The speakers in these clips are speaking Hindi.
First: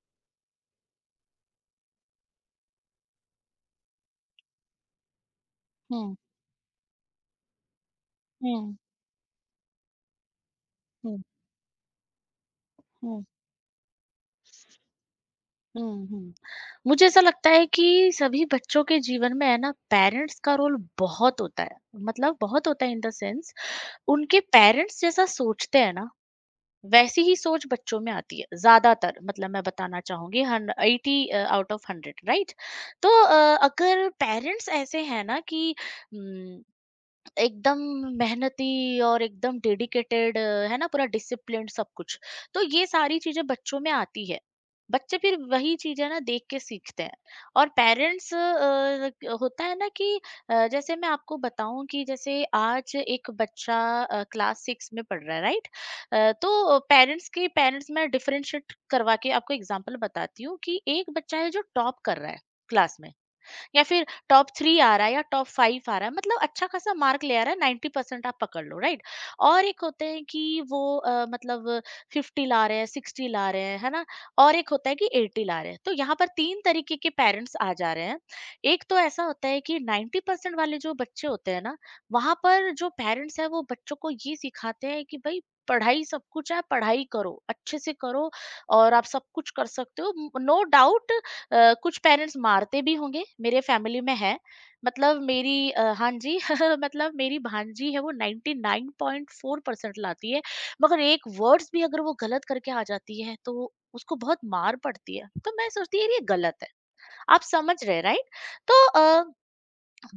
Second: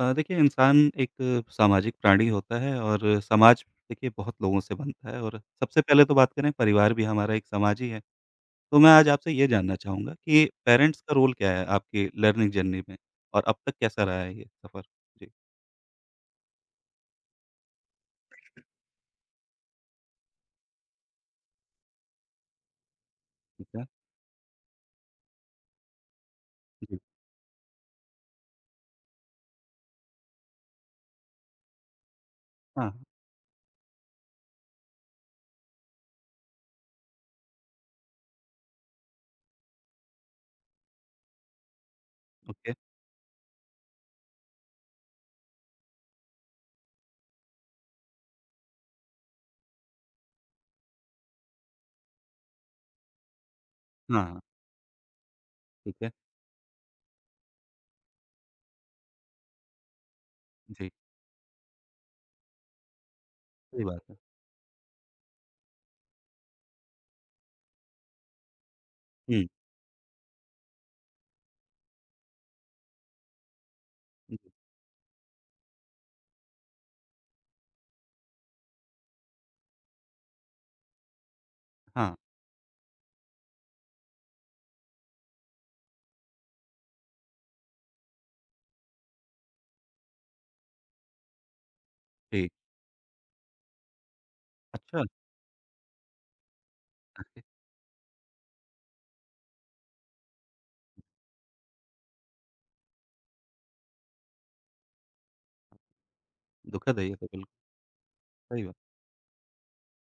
देखिए इंसान एक सामाजिक प्राणी होता है और समाज देखिए बहुत लोगों से बनता है और सबसे पहले हुँ, तो बात करें परिवार भी हमारा एक समाज ही है। हुँ, तो मैं आज आपसे ये जानना चाहूँगा कि पेरेंट्स का हुँ, रोल क्या है आपकी लर्निंग जर्नी में? हुँ, और अब तक कैसा रहा है ये सफ़र? जी। हुँ, हुँ। मुझे ऐसा लगता है कि सभी बच्चों के जीवन में है ना पेरेंट्स का रोल बहुत होता है। मतलब बहुत होता है इन द सेंस ठीक है। उनके पेरेंट्स जैसा सोचते हैं ना, जी। वैसी ही सोच बच्चों में आती है ज़्यादातर। मतलब मैं बताना चाहूँगी हन 80 आउट ऑफ 100, राइट? हाँ। तो अगर पेरेंट्स ऐसे हैं ना कि उम, एकदम मेहनती और एकदम डेडिकेटेड, है ना? पूरा डिसिप्लिन्ड सब कुछ, तो ओके। ये सारी चीजें बच्चों में आती है। बच्चे फिर वही चीजें ना देख के सीखते हैं। और पेरेंट्स होता है ना कि जैसे मैं आपको बताऊं कि जैसे आज एक बच्चा हाँ, हाँ। क्लास सिक्स में पढ़ रहा है, राइट? ठीक है। तो पेरेंट्स के पेरेंट्स मैं डिफरेंशिएट करवा के आपको एग्जांपल बताती हूँ कि जी। एक बच्चा है जो टॉप कर रहा है क्लास में या सही बात फिर है। टॉप थ्री आ रहा है या टॉप फाइव आ रहा है, मतलब अच्छा खासा मार्क ले आ रहा है, 90% आप पकड़ लो राइट। हुँ, और एक होते हैं कि वो मतलब 50 ला रहे हैं, 60 ला रहे हैं, है ना? हुँ, और एक होता है कि 80 ला रहे हैं। तो यहाँ पर तीन तरीके के पेरेंट्स आ जा रहे हैं। एक तो ऐसा होता है कि 90% वाले जो बच्चे होते हैं ना, हाँ, वहां पर जो पेरेंट्स है वो बच्चों को ये सिखाते हैं कि भाई पढ़ाई सब कुछ है, पढ़ाई करो, अच्छे से करो और आप सब कुछ कर सकते हो, नो डाउट। कुछ पेरेंट्स जी। मारते भी होंगे, मेरे फैमिली में है। अच्छा। मतलब मेरी हाँ जी मतलब मेरी भांजी है, वो 99.4% लाती है, मगर एक वर्ड्स भी अगर वो गलत करके आ जाती है तो उसको बहुत मार पड़ती है, तो मैं सोचती है ये गलत है। दुखद है ये तो आप बिल्कुल। समझ रहे राइट? सही बात तो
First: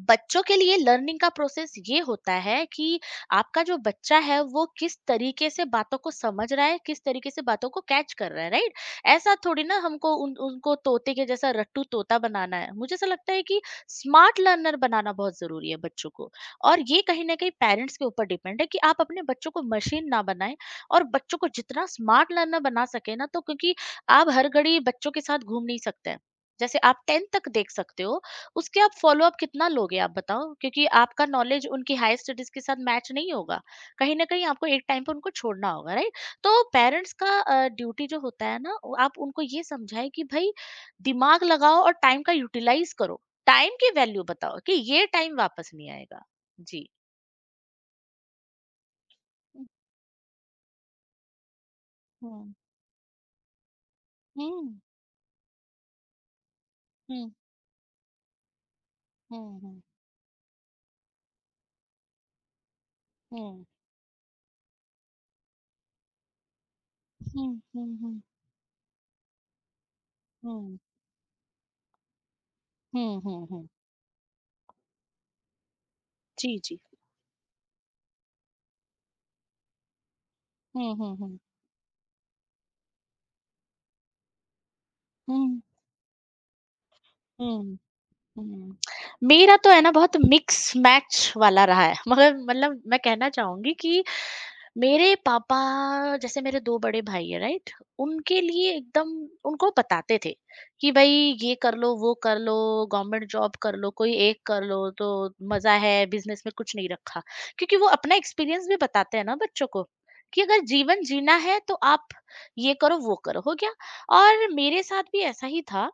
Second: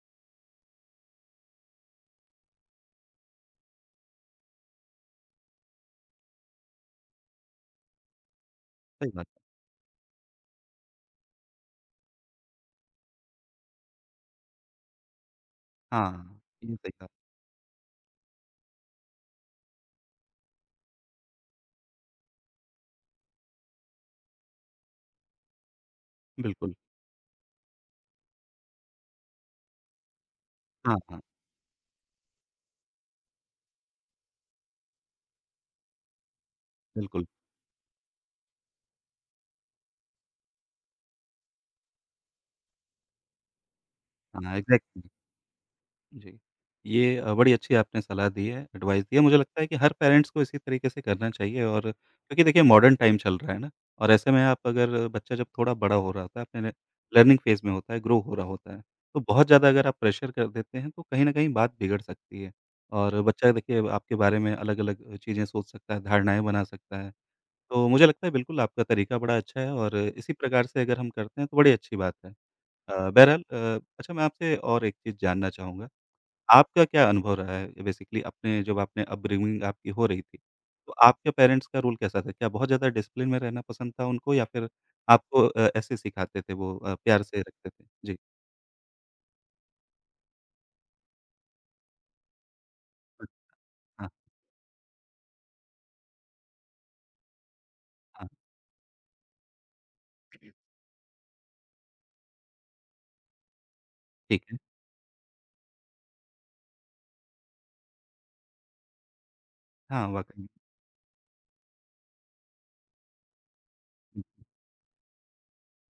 बच्चों के लिए लर्निंग का प्रोसेस ये होता है कि आपका जो बच्चा है वो किस तरीके से बातों को समझ रहा है, किस तरीके से बातों को कैच कर रहा है, राइट? सही बात ऐसा है। थोड़ी ना हमको उन उनको तोते के जैसा रट्टू तोता बनाना है। मुझे ऐसा लगता है कि स्मार्ट लर्नर बनाना बहुत जरूरी है बच्चों को, हाँ, ये और सही ये कहा। कहीं ना कहीं पेरेंट्स के ऊपर डिपेंड है कि आप अपने बच्चों को मशीन ना बनाएं और बच्चों को जितना स्मार्ट लर्नर बना सके ना। तो क्योंकि आप हर घड़ी बच्चों के साथ घूम नहीं सकते हैं, बिल्कुल। जैसे आप टेंथ तक देख सकते हो, उसके आप फ़ॉलो-अप कितना लोगे, आप बताओ? क्योंकि हाँ, हाँ। आपका नॉलेज उनकी हायर स्टडीज़ के साथ मैच नहीं होगा। कहीं न कहीं आपको एक टाइम पे उनको छोड़ना होगा, राइट? तो पेरेंट्स बिल्कुल। का ड्यूटी जो होता है ना, वो आप उनको ये समझाएँ कि भई दिमाग लगाओ और टाइम का यूटिलाइज़ करो। टाइम की वैल्यू हाँ, बताओ कि ये एग्ज़ैक्टली। टाइम वापस नहीं आएगा। जी। जी। ये बड़ी अच्छी आपने सलाह दी है, एडवाइस दी है। मुझे लगता है कि हर पेरेंट्स को इसी तरीके से करना चाहिए और क्योंकि हुँ, देखिए मॉडर्न टाइम चल रहा है ना और ऐसे में हुँ, आप अगर बच्चा जब थोड़ा बड़ा हो रहा होता है, अपने हुँ, लर्निंग फ़ेज़ में होता है, ग्रो हो रहा होता है, तो हुँ, बहुत हुँ, ज़्यादा हुँ, अगर आप प्रेशर कर देते हैं, तो कहीं न कहीं बात बिगड़ सकती है और बच्चा हुँ, देखिए आपके बारे में अलग-अलग चीज़ें सोच सकता है, धारणाएँ बना सकता है। हुँ, हुँ, तो मुझे हुँ, लगता है बिल्कुल आपका तरीका बड़ा अच्छा है और इसी प्रकार हुँ, से अगर हम करते हैं, तो बड़ी अच्छी बात है। हुँ, बहरहाल हुँ, हुँ। अच्छा मैं आपसे और एक चीज़ जानना चाहूँगा। जी, जी। आपका क्या अनुभव रहा है बेसिकली अपने जब आपने अपब्रिंगिंग आपकी हो रही थी, हुँ, तो हुँ, आपके हुँ, पेरेंट्स का रोल कैसा था? क्या बहुत ज़्यादा डिसिप्लिन में रहना पसंद था उनको या फिर आपको हुँ, ऐसे सिखाते थे वो प्यार से रखते हुँ। थे? जी। हुँ। मेरा तो है ना बहुत मिक्स मैच वाला रहा है। मगर मतलब मैं कहना चाहूँगी कि हाँ, मेरे पापा, जैसे मेरे 2 बड़े भाई हैं, राइट? हाँ। उनके लिए एकदम उनको बताते थे कि भई ये कर लो, वो कर लो, गवर्नमेंट जॉब कर लो, कोई एक ठीक है। कर लो तो मज़ा है, बिज़नेस में कुछ नहीं रखा। क्योंकि वो अपना एक्सपीरियंस भी बताते हैं ना बच्चों को हाँ, कि वाक़ई में। अगर जीवन जीना है तो आप ये करो, वो करो, हो गया। हुँ। और मेरे साथ भी ऐसा ही था।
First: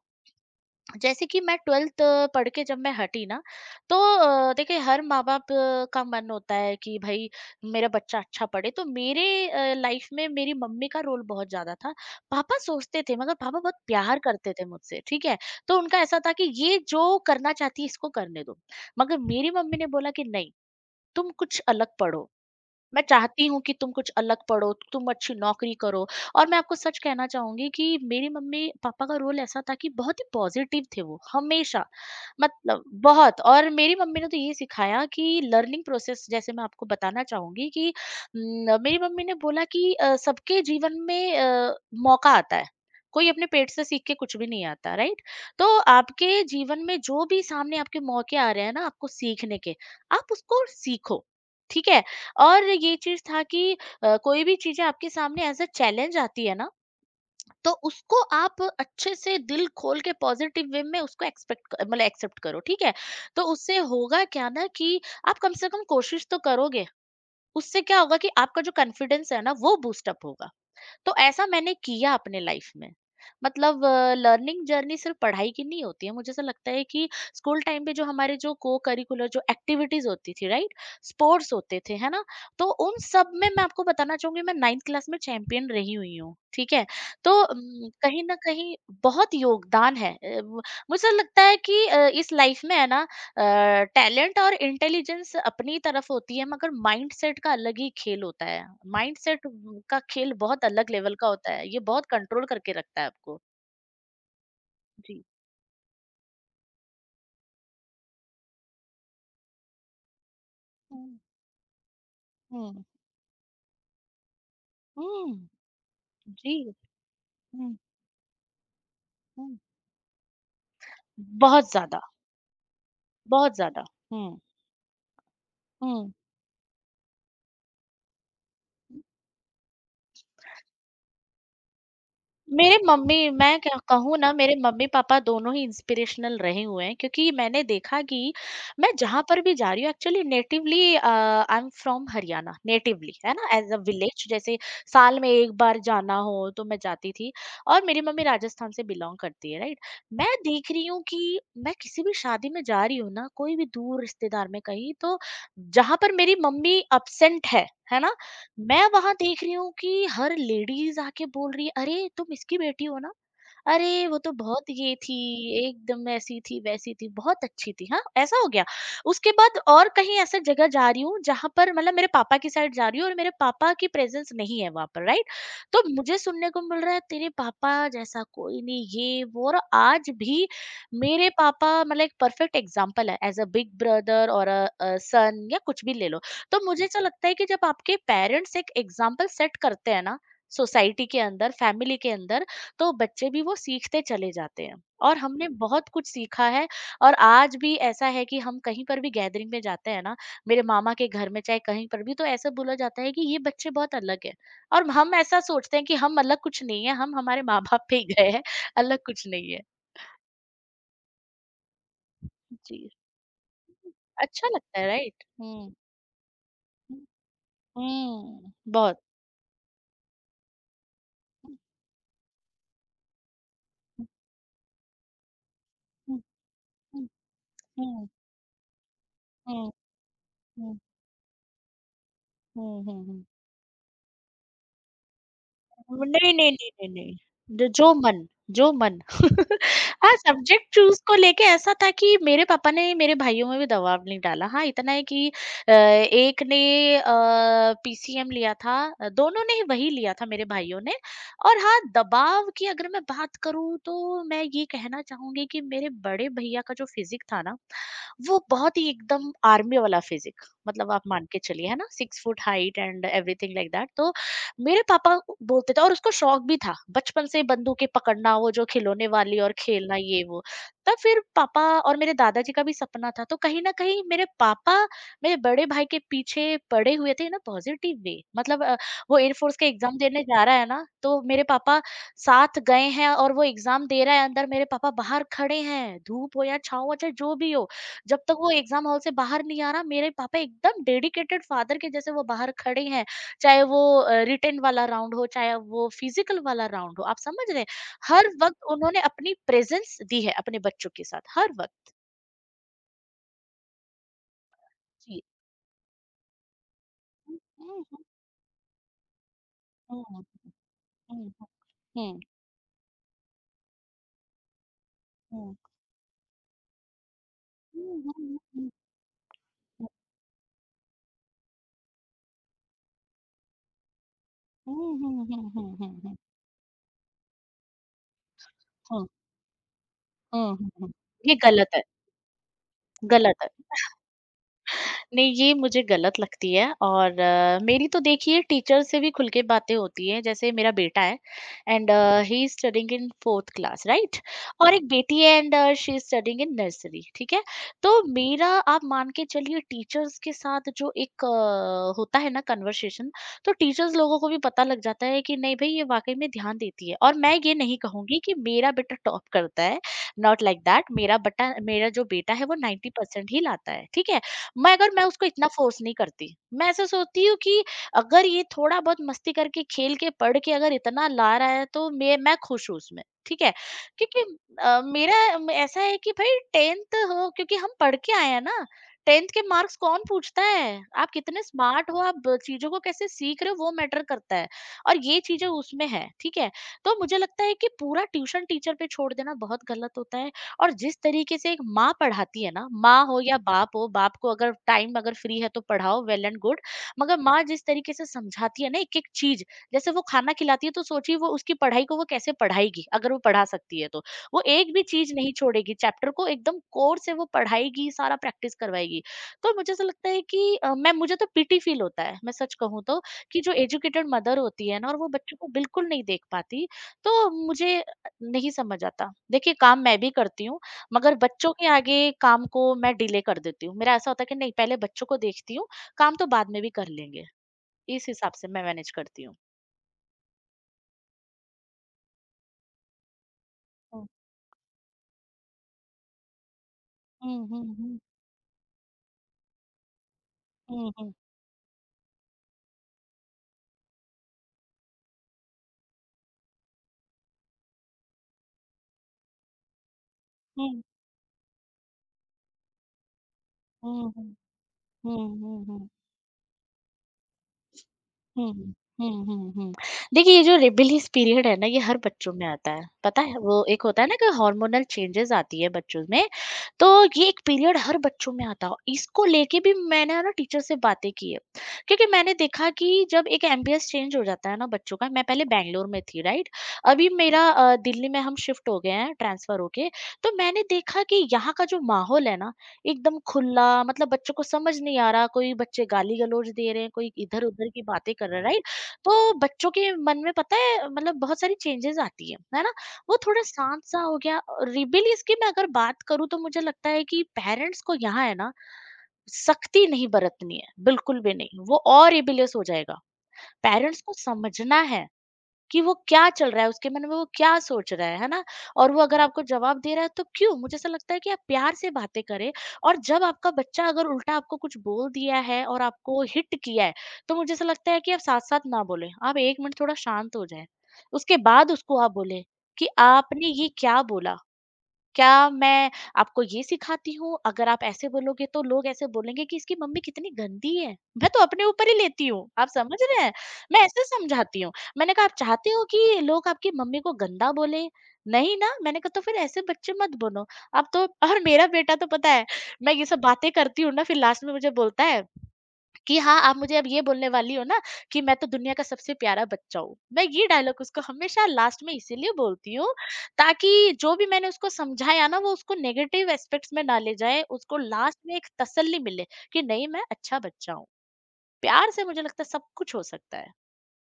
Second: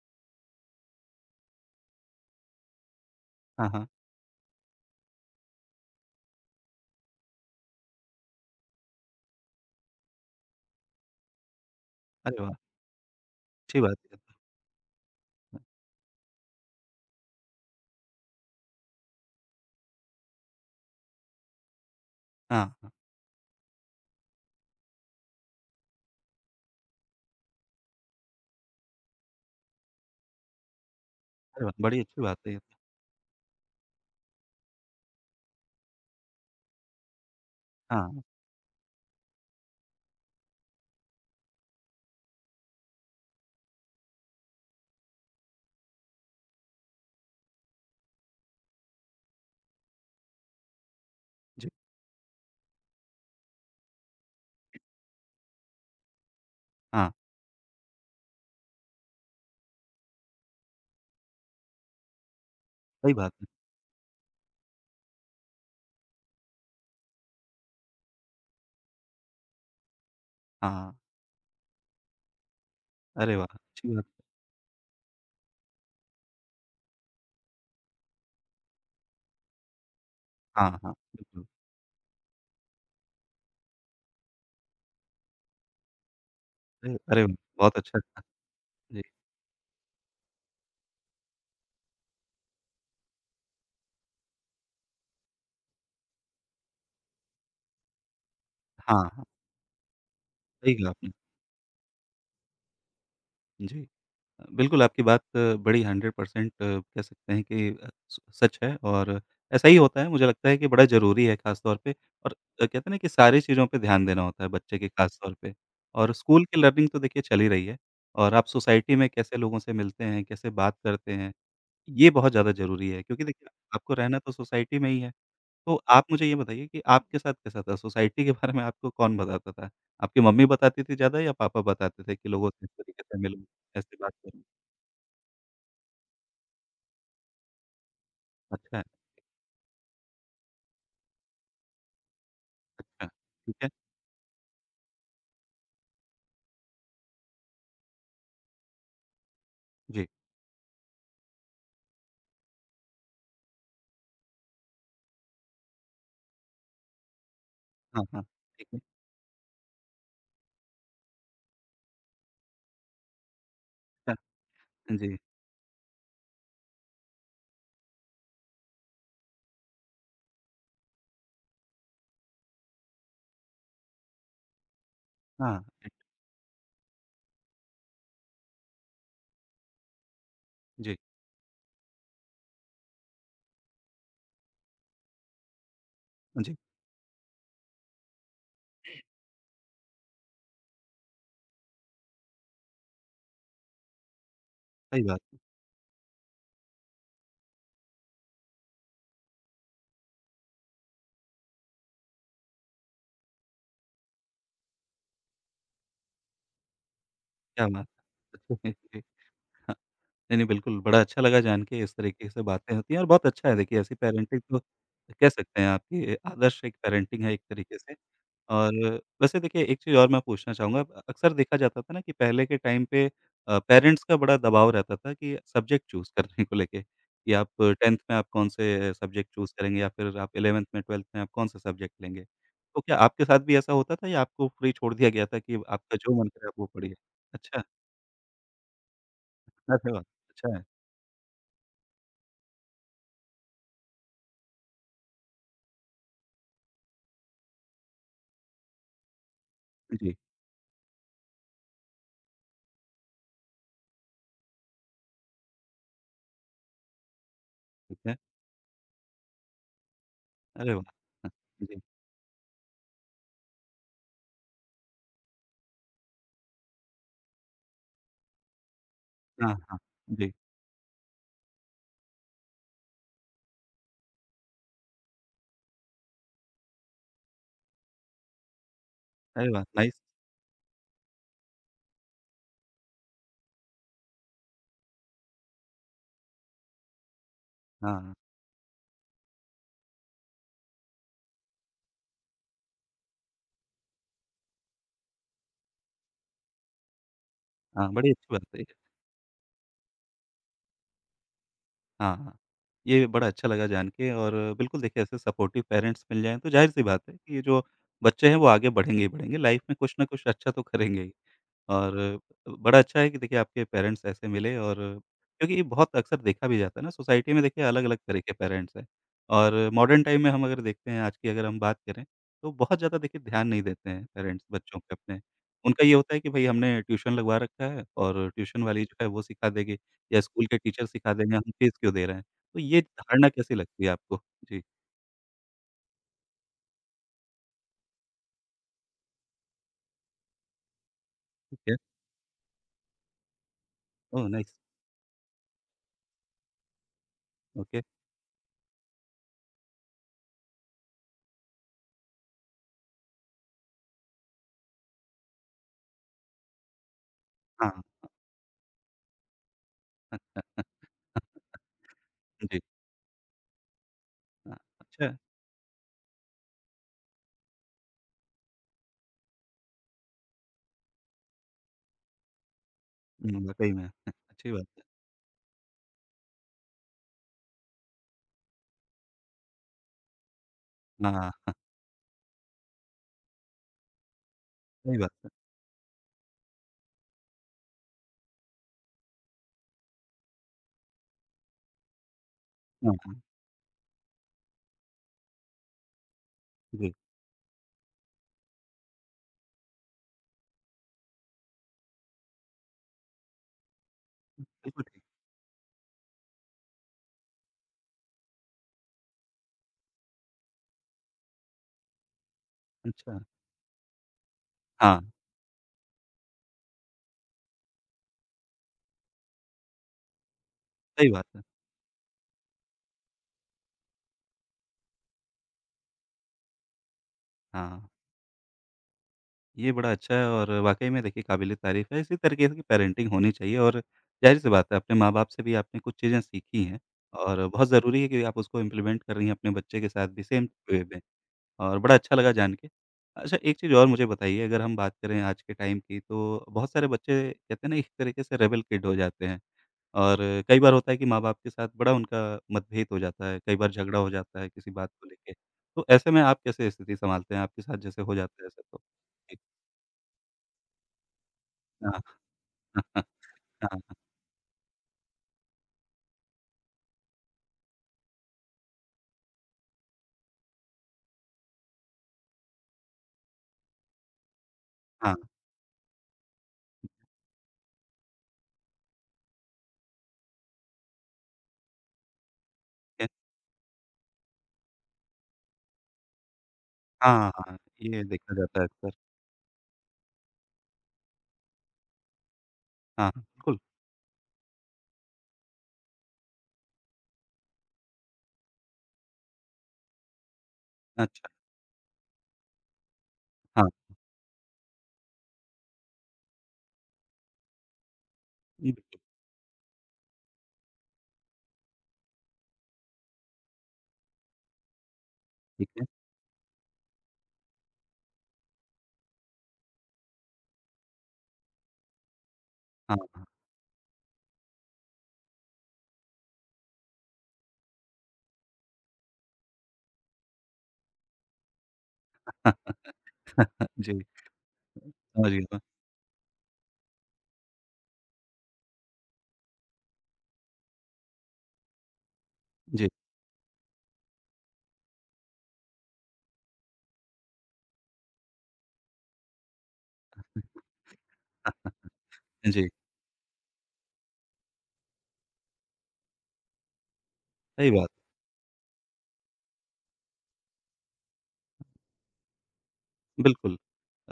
जैसे कि मैं 12th पढ़ के जब मैं हटी ना, हाँ, हाँ। तो देखिए हर माँ बाप का मन होता है कि भाई मेरा बच्चा अच्छा पढ़े। तो मेरे लाइफ में मेरी मम्मी का रोल बहुत ज्यादा था। अरे वाह! पापा सोचते थे, मगर पापा बहुत अच्छी बात है। प्यार करते थे मुझसे, ठीक है? तो उनका ऐसा था कि ये जो करना चाहती है, इसको करने दो। मगर मेरी मम्मी ने बोला कि नहीं, तुम कुछ अलग पढ़ो, हाँ, हाँ। मैं चाहती हूँ कि तुम कुछ अलग पढ़ो, तुम अच्छी नौकरी करो। और मैं आपको सच कहना चाहूँगी कि मेरी मम्मी-पापा का रोल ऐसा था कि बहुत ही पॉज़िटिव थे वो, अरे वाह! हमेशा। बड़ी अच्छी बात है ये तो। मतलब बहुत। और मेरी मम्मी ने तो ये सिखाया कि लर्निंग प्रोसेस, जैसे मैं आपको बताना चाहूँगी कि हाँ, न मेरी मम्मी ने बोला कि सबके जीवन में मौका आता है। कोई अपने पेट से सीख के कुछ भी नहीं आता, राइट? तो आपके जीवन में जो भी सामने आपके मौके आ रहे हैं ना आपको सीखने के, आप उसको सीखो, जी। ठीक है? और ये चीज़ था कि कोई भी चीज़ें आपके सामने एज़ अ चैलेंज आती है ना, हाँ, तो उसको आप अच्छे से दिल खोल के पॉज़िटिव वे में उसको एक्सपेक्ट क मतलब एक्सेप्ट करो, ठीक है? सही बात तो है। उससे होगा क्या ना कि आप कम से कम कोशिश तो करोगे, उससे क्या होगा कि आपका जो कॉन्फिडेंस है ना, वो बूस्ट अप होगा। हाँ, तो ऐसा मैंने किया अपने लाइफ में। अरे वाह! मतलब अच्छी बात है। लर्निंग जर्नी सिर्फ पढ़ाई की नहीं होती है। मुझे ऐसा लगता है कि स्कूल टाइम पे जो हमारे जो को करिकुलर जो एक्टिविटीज होती थी, हाँ, राइट? हाँ। बिल्कुल। स्पोर्ट्स होते थे, है ना? तो उन सब में मैं आपको बताना चाहूंगी, मैं 9वीं क्लास में चैंपियन रही हुई हूँ, ठीक है? अरे अरे तो वाह! बहुत अच्छा था। कहीं ना कहीं जी। बहुत योगदान है। मुझे लगता है कि इस लाइफ में है ना टैलेंट और इंटेलिजेंस अपनी तरफ होती है, मगर माइंडसेट का अलग ही खेल होता है। हाँ, हाँ। माइंडसेट का खेल बहुत सही अलग कहा आपने। लेवल का होता है, ये बहुत कंट्रोल करके रखता है आपको। जी। बिल्कुल, आपकी बात जी। बड़ी 100% कह सकते हैं कि अ, स सच है और ऐसा ही होता है, मुझे लगता है कि बड़ा हम्म। ज़रूरी है ख़ास तौर पे और कहते हम्म। हैं ना कि सारी चीज़ों पे ध्यान देना होता है बच्चे के ख़ास तौर हम्म। पे और स्कूल जी। की लर्निंग तो देखिए चल ही रही हम्म। है और आप सोसाइटी में कैसे हम्म। लोगों से मिलते हैं, कैसे बात करते हैं, बहुत ज्यादा, ये बहुत ज़्यादा ज़रूरी है क्योंकि देखिए बहुत ज्यादा। आपको रहना तो हम्म। सोसाइटी में ही है। तो आप हम्म। मुझे ये बताइए कि आपके साथ कैसा था? सोसाइटी के बारे में आपको कौन बताता था? आपकी मम्मी बताती थी ज़्यादा या पापा बताते थे कि लोगों से इस मेरे तरीके मम्मी, से मिलो, मैं क्या ऐसे बात कहूँ ना, करो? मेरे मम्मी-पापा दोनों ही इंस्पिरेशनल रहे हुए हैं क्योंकि मैंने देखा कि अच्छा। मैं जहाँ पर भी जा रही हूँ, actually natively I am from Haryana अच्छा, नेटिवली, है ना? ठीक है। एज़ अ विलेज, जैसे साल में एक बार जाना हो तो मैं जाती थी। और मेरी मम्मी राजस्थान से बिलॉन्ग करती है, राइट? जी, मैं देख रही हूँ कि मैं किसी भी शादी में जा रही हूँ ना, कोई भी दूर रिश्तेदार में कहीं, तो जहाँ पर मेरी मम्मी एब्सेंट है हाँ, ना? हाँ, ठीक है। मैं वहाँ देख रही हूँ कि हर लेडीज आके बोल रही है, "अरे! तुम इसकी बेटी हो ना? अरे! वो तो बहुत ये अच्छा, थी, जी, एकदम ऐसी थी, वैसी थी, बहुत अच्छी थी। हाँ, ऐसा हो गया।" उसके बाद और कहीं ऐसा जगह जा रही हूँ जहाँ पर मतलब मेरे पापा की साइड जा रही हूँ और मेरे पापा की प्रेज़ेंस नहीं है वहाँ पर, राइट? हाँ, तो जी, मुझे सुनने को मिल रहा है, तेरे पापा जैसा कोई नहीं, ये वो। और आज भी जी, मेरे पापा मतलब एक परफेक्ट एग्ज़ाम्पल है एज़ अ बिग ब्रदर और सन या कुछ भी ले लो। जी, तो मुझे ऐसा लगता है कि जब आपके पेरेंट्स एक एग्ज़ाम्पल सेट करते हैं ना सोसाइटी के अंदर, फैमिली के अंदर, तो बच्चे भी वो सीखते चले जाते हैं। सही और बात है, हमने बहुत कुछ सीखा है, और आज भी ऐसा है कि हम कहीं पर भी गैदरिंग में जाते हैं ना, मेरे मामा के घर में चाहे कहीं पर भी, तो ऐसा बोला जाता है कि ये बच्चे बहुत अलग है। और हम ऐसा सोचते हैं कि हम अलग कुछ नहीं है, हम हमारे माँ क्या बाप बात पे ही गए है। अच्छा हैं, अलग जी, कुछ नहीं है। हाँ, नहीं, नहीं, बिल्कुल, बड़ा अच्छा लगा जान के इस तरीके से बातें जी। होती हैं और बहुत अच्छा है देखिए ऐसी पैरेंटिंग अच्छा तो लगता है, राइट? कह सकते हैं हम्म। आप कि आदर्श एक पैरेंटिंग है एक तरीके से। हम्म, और बहुत। वैसे देखिए एक चीज़ और मैं पूछना चाहूँगा, अक्सर हम्म। देखा जाता था ना कि पहले के टाइम पे पेरेंट्स का बड़ा दबाव रहता था कि सब्जेक्ट चूज़ हम्म। करने को लेके हम्म। कि आप 10th हम्म। में आप कौन से सब्जेक्ट चूज़ हम्म। करेंगे या फिर आप 11th में 12th में आप कौन से सब्जेक्ट लेंगे? हम्म। तो क्या आपके साथ भी ऐसा होता था या आपको फ्री छोड़ दिया गया था कि आपका जो मन नहीं, करे नहीं, आप वो नहीं, नहीं, पढ़िए? नहीं। अच्छा। द जो मन, जो मन। अरे वाह! हाँ, अच्छा है। सब्जेक्ट चूज़ को लेके ऐसा था कि मेरे पापा ने मेरे भाइयों में भी दबाव नहीं डाला। हाँ, इतना है कि एक ने अ, पीसीएम लिया था, दोनों ने ही वही लिया जी। था मेरे भाइयों ने। और हाँ, दबाव की अगर मैं बात करूँ तो मैं ये कहना चाहूँगी कि मेरे बड़े भैया का जो फिज़िक था ना, ठीक है। वो बहुत ही एकदम आर्मी वाला फिज़िक, अरे वाह! मतलब आप मान हाँ, के चलिए, है जी, ना? 6 foot height and everything like that. तो मेरे पापा बोलते थे, और उसको शौक भी था बचपन से बंदूकें पकड़ना, वो जो खिलौने वाली, और हाँ, हाँ। खेलना ये जी। वो। तब फिर पापा और मेरे दादाजी का भी सपना था, तो कहीं ना कहीं मेरे पापा मेरे बड़े भाई के पीछे पड़े हुए थे ना, पॉजिटिव वे, मतलब वो अरे एयरफोर्स वाह! के एग्जाम नाइस। देने जा रहा है ना, तो मेरे पापा साथ गए हैं और वो एग्जाम दे रहा है अंदर, मेरे पापा बाहर खड़े हैं, धूप हो या छाँव हो, चाहे जो भी हो, हाँ, जब तक वो एग्जाम हॉल से बाहर नहीं आ रहा, मेरे पापा एकदम डेडिकेटेड फादर के जैसे वो बाहर खड़े हैं। चाहे वो रिटेन वाला राउंड हो, चाहे वो फिजिकल वाला राउंड हो, आप समझ रहे हैं? हाँ, बड़ी हर अच्छी बात वक़्त है। उन्होंने अपनी प्रेज़ेंस दी है अपने बच्चों के साथ, हर वक़्त। हाँ, हाँ। ये बड़ा अच्छा लगा जान के और बिल्कुल देखिए ऐसे जी। सपोर्टिव पेरेंट्स मिल जाएँ तो ज़ाहिर-सी बात है कि हुँ, ये जो हुँ, हुँ, बच्चे हैं वो आगे बढ़ेंगे ही बढ़ेंगे, लाइफ़ में कुछ हुँ, ना हुँ, कुछ अच्छा तो करेंगे ही। हुँ, हुँ, और बड़ा अच्छा है कि देखिए आपके पेरेंट्स ऐसे मिले और क्योंकि हुँ, ये बहुत अक्सर देखा भी जाता है ना सोसाइटी में देखिए हुँ, अलग-अलग हुँ, तरह हुँ, के हुँ, हुँ, पेरेंट्स हैं और मॉडर्न टाइम में हम अगर देखते हैं आज की अगर हम बात करें, तो बहुत ज़्यादा देखिए ध्यान नहीं देते हैं पेरेंट्स हुँ, बच्चों पे अपने। हुँ, हुँ, हुँ, उनका ये होता हुँ, है कि भई हमने ट्यूशन लगवा रखा है और ट्यूशन वाली जो हुँ, है वो सिखा देगी या स्कूल हुँ, के हुँ, टीचर हुँ। सिखा ये देंगे, हम गलत फीस है, क्यों दे रहे हैं? तो ये धारणा गलत है। कैसी लगती है आपको? जी। नहीं, ये मुझे गलत लगती है और मेरी तो देखिए टीचर से भी खुल के बातें होती हैं। जैसे मेरा बेटा है ठीक है। And he is studying in 4th class right? Oh! Nice. और एक बेटी है and she is studying in nursery, ठीक है? ओके। तो मेरा आप मान के चलिए टीचर्स के साथ जो एक होता है ना कन्वर्सेशन, तो टीचर्स लोगों को भी पता लग जाता है कि नहीं भई ये वाक़ई में ध्यान देती है। और मैं ये नहीं हाँ। कहूँगी कि मेरा बेटा टॉप करता है, नॉट लाइक दैट मेरा बटा मेरा जो बेटा है वो जी। 90% ही लाता है, ठीक है? हाँ, मैं अगर मैं अच्छा। उसको इतना फोर्स नहीं करती। मैं ऐसा सोचती हूँ कि अगर ये थोड़ा बहुत मस्ती करके खेल के पढ़ के अगर इतना ला रहा है तो मैं खुश हूँ उसमें। ठीक हुँ, है वाक़ई में। क्योंकि अच्छी बात है। मेरा ऐसा है कि भाई टेंथ हो क्योंकि हम पढ़ के आए हैं ना। टेंथ के मार्क्स कौन पूछता है? आप हाँ। कितने हाँ। स्मार्ट हो, आप चीजों को कैसे सीख रहे हो वो मैटर करता है। और सही बात ये है। चीजें उसमें है। ठीक है, तो मुझे लगता है कि पूरा ट्यूशन टीचर पे छोड़ देना बहुत गलत होता है। और जिस तरीके से एक माँ पढ़ाती है ना, हाँ, माँ हो हाँ। या बाप हो, बाप को अगर टाइम अगर फ्री है तो पढ़ाओ, वेल एंड गुड। जी, मगर माँ जिस तरीके से समझाती है ना एक एक चीज, जैसे वो खाना खिलाती है तो सोचिए वो उसकी पढ़ाई को वो कैसे पढ़ाएगी। अगर वो पढ़ा सकती है तो वो एक भी बिल्कुल ठीक। चीज नहीं छोड़ेगी, चैप्टर को एकदम कोर से वो पढ़ाएगी, सारा प्रैक्टिस करवाएगी। तो मुझे ऐसा लगता है कि अ, मैं मुझे तो पीटी फील होता है मैं सच कहूँ तो, अच्छा। कि जो एजुकेटेड मदर होती है ना और हाँ, वो बच्चों को बिल्कुल नहीं देख पाती, तो मुझे नहीं समझ आता। देखिए काम मैं भी करती हूँ, सही मगर बात है। बच्चों के आगे काम को मैं डिले कर देती हूँ। मेरा ऐसा होता है कि नहीं, पहले बच्चों को देखती हूँ, काम तो बाद में भी कर लेंगे। हाँ, इस हिसाब से मैं मैनेज करती हूँ। ये बड़ा अच्छा है और वाक़ई में देखिए काबिल-ए-तारीफ़ है, इसी तरीके की पेरेंटिंग होनी चाहिए और हुँ, ज़ाहिर-सी बात है अपने माँ-बाप से भी आपने कुछ चीज़ें सीखी हैं हुँ, और हुँ, बहुत हुँ, ज़रूरी है कि आप उसको इम्प्लीमेंट कर रही हैं अपने बच्चे के साथ भी सेम हुँ, वे हुँ, में हुँ, और बड़ा अच्छा लगा जान के। अच्छा एक चीज़ और मुझे बताइए अगर हम बात करें आज के टाइम की तो बहुत सारे बच्चे कहते हैं ना एक तरीके से रेबेल किड हो जाते हैं। और कई बार हुँ, होता है कि माँ-बाप के साथ बड़ा उनका मतभेद हो जाता है, कई बार झगड़ा हो हुँ, जाता है किसी बात को लेके। हुँ, हुँ, तो हुँ। ऐसे में आप कैसे स्थिति सँभालते हैं? आपके साथ जैसे हो जाता है हुँ, ऐसा हुँ। तो? हुँ, जी। हुँ, हुँ। देखिए ये जो रेबेलियस पीरियड है ना, ये हर हाँ। बच्चों में आता है। पता है वो हाँ, एक होता है ना कि हार्मोनल चेंजेज़ आती है बच्चों में, तो ये एक पीरियड हर बच्चों में आता है। इसको लेके भी मैंने है ना टीचर से बातें की है। क्योंकि मैंने देखा कि जब एक एम्बियंस चेंज हो जाता है ना बच्चों का, हाँ। मैं पहले बैंगलोर में थी राइट? अभी मेरा दिल्ली में हम शिफ्ट हो गए हैं ट्रांसफ़र होके। तो मैंने देखा कि यहाँ का जो माहौल है ना, ए एकदम खुला, मतलब बच्चों को समझ नहीं आ रहा। कोई बच्चे गाली-गलौज दे रहे हैं, कोई हाँ, हाँ। इधर-उधर की ये बातें कर देखा रहा है, जाता राइट? है अक्सर। तो बच्चों के मन में पता है मतलब बहुत सारी चेंजेस आती है ना? हाँ, वो थोड़ा बिल्कुल। शांत सा हो गया। और रिबेलियस की मैं अगर बात करूँ तो मुझे लगता है कि पेरेंट्स को यहाँ है ना, सख्ती नहीं बरतनी है, बिल्कुल अच्छा। भी नहीं। वो और रिबेलियस हो जाएगा। हाँ। पेरेंट्स को समझना है कि वो क्या चल रहा है उसके मन में, वो क्या सोच रहा है ना? जी, और बिल्कुल। वो अगर आपको जवाब दे रहा है तो क्यों? मुझे ऐसा लगता है कि आप प्यार से बातें करें। और जब आपका बच्चा अगर उल्टा आपको कुछ बोल दिया है ठीक और है। आपको हिट किया है, तो मुझे ऐसा लगता है कि आप साथ-साथ ना बोलें। आप 1 मिनट थोड़ा शांत हो जाएँ। उसके बाद उसको आप बोलें कि हाँ, हाँ। आपने ये क्या बोला? क्या मैं आपको ये सिखाती हूँ? अगर आप ऐसे बोलोगे तो लोग ऐसे बोलेंगे कि इसकी मम्मी कितनी गंदी है। मैं तो अपने ऊपर ही लेती हूँ, आप समझ रहे हैं? मैं जी, ऐसे समझाती हूँ। मैंने कहा समझ आप गया मैं। चाहते हो कि लोग आपकी मम्मी को गंदा बोले? नहीं ना? मैंने कहा तो फिर ऐसे बच्चे मत बनो। आप तो, और मेरा बेटा तो पता है, जी, मैं ये सब बातें करती हूँ ना फिर लास्ट में मुझे बोलता है कि हाँ, आप मुझे अब ये बोलने वाली हो ना कि मैं तो दुनिया का सबसे प्यारा बच्चा हूँ। मैं ये डायलॉग उसको हमेशा हाँ, लास्ट में इसीलिए जी। बोलती हूँ ताकि जो भी मैंने उसको समझाया ना वो उसको नेगेटिव एस्पेक्ट्स में ना ले जाए, सही उसको बात। लास्ट में एक तसल्ली मिले कि नहीं मैं अच्छा बच्चा हूँ। प्यार से मुझे लगता है सब कुछ हो सकता है। बिल्कुल।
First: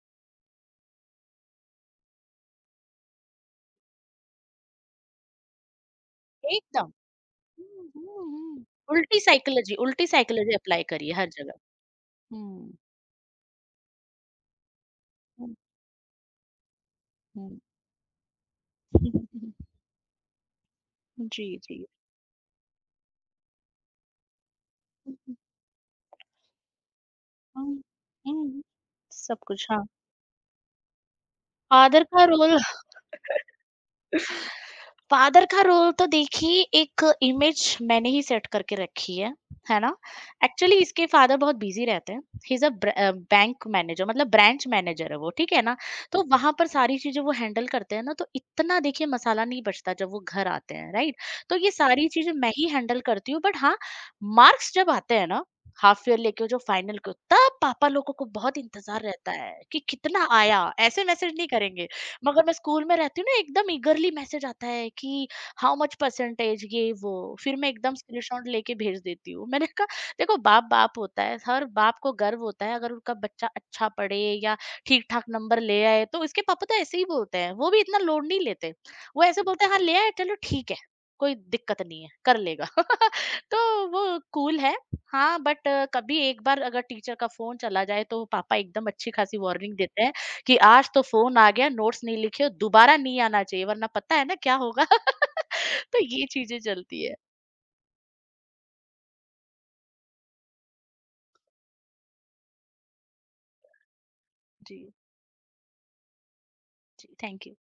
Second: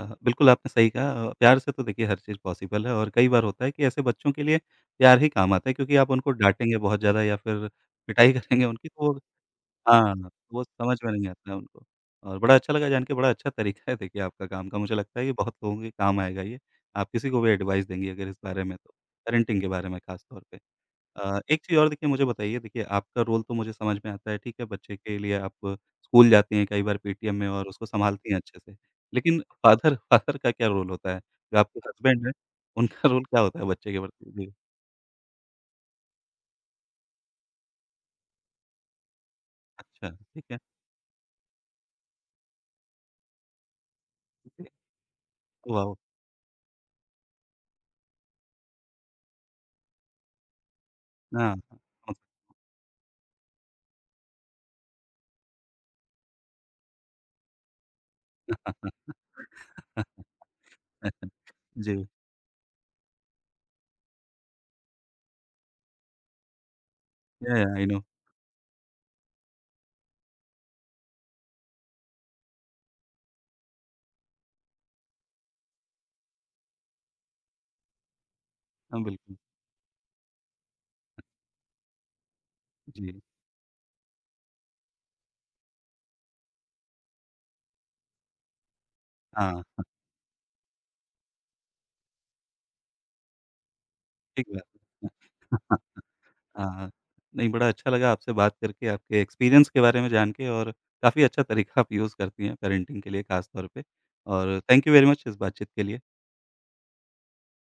बिल्कुल आपने सही कहा प्यार से तो देखिए हर चीज़ पॉसिबल है और कई बार होता है कि ऐसे बच्चों के लिए प्यार ही काम आता है क्योंकि आप उनको डाँटेंगे एकदम। बहुत ज़्यादा या फिर हुँ, हुँ, पिटाई हुँ। करेंगे उनकी तो वो उल्टी साइकोलॉजी उल्टी हाँ, साइकोलॉजी वो अप्लाई समझ में करिए नहीं हर आता जगह। है उनको और बड़ा हुँ, अच्छा लगा जान के, बड़ा अच्छा तरीका है देखिए आपका काम का, मुझे लगता है कि हुँ, बहुत लोगों के काम आएगा ये। आप किसी को भी हुँ। एडवाइस देंगी अगर इस बारे में तो, पेरेंटिंग के बारे में ख़ास तौर पे। जी, एक चीज़ जी। और देखिए मुझे बताइए, देखिए आपका रोल तो मुझे समझ में आता है, ठीक है, बच्चे हुँ, के हुँ। लिए आप स्कूल जाती हैं कई बार पीटीएम में और हुँ, उसको सँभालती हैं अच्छे हुँ। से। सब लेकिन कुछ, हाँ। फ़ादर फ़ादर का क्या रोल होता है? जो आपके फादर का हस्बैंड हैं, रोल उनका रोल क्या होता है बच्चे के प्रति? जी। फादर का रोल तो देखिए, एक इमेज मैंने ही सेट करके रखी है ना? अच्छा, ठीक है। एक्चुअली इसके फादर बहुत बिज़ी रहते हैं, he is a bank manager, मतलब ब्रांच मैनेजर है वो, ठीक है ना? वाओ! तो वहाँ पर सारी चीज़ें वो हैंडल करते हैं ना, तो इतना देखिए मसाला नहीं बचता जब वो घर आते हैं, राइट? हाँ, तो ये सारी हाँ। चीज़ें मैं ही हैंडल करती हूँ। बट हाँ, मार्क्स जब आते हैं ना, हाफ ईयरली के जो फाइनल के, तब पापा लोगों को बहुत इंतज़ार रहता है कि कितना आया? ऐसे मैसेज नहीं करेंगे, जी। मगर मैं स्कूल में रहती हूँ ना, एकदम ईगरली मैसेज आता है कि हाउ मच परसेंटेज, ये वो। फिर या, मैं आई एकदम नो। स्क्रीनशॉट लेके भेज देती हूँ। मैंने कहा देखो, बाप बाप होता है, हर बाप को गर्व होता है अगर उनका बच्चा अच्छा पढ़े या ठीक ठाक नंबर ले आए। तो इसके पापा तो ऐसे ही बोलते हैं, वो भी इतना लोड नहीं लेते। हाँ, वो बिल्कुल। ऐसे बोलते हैं हाँ ले आए, चलो ठीक है, कोई दिक्कत नहीं है, कर लेगा। जी। तो वो कूल है, हाँ। बट कभी एक बार अगर टीचर का फोन चला जाए तो पापा एकदम अच्छी खासी हाँ, वार्निंग हाँ, देते हैं कि आज तो फ़ोन आ गया, नोट्स नहीं लिखे, दोबारा नहीं आना चाहिए वरना पता है ना ठीक क्या बात होगा? है। तो ये चीज़ें हाँ, चलती है। नहीं बड़ा अच्छा लगा आपसे बात करके, आपके एक्सपीरियंस के बारे में जान के और काफ़ी अच्छा तरीका आप यूज़ करती हैं पेरेंटिंग के लिए ख़ास तौर पे और थैंक जी, यू वेरी मच इस बातचीत के लिए। जी, थैंक यू।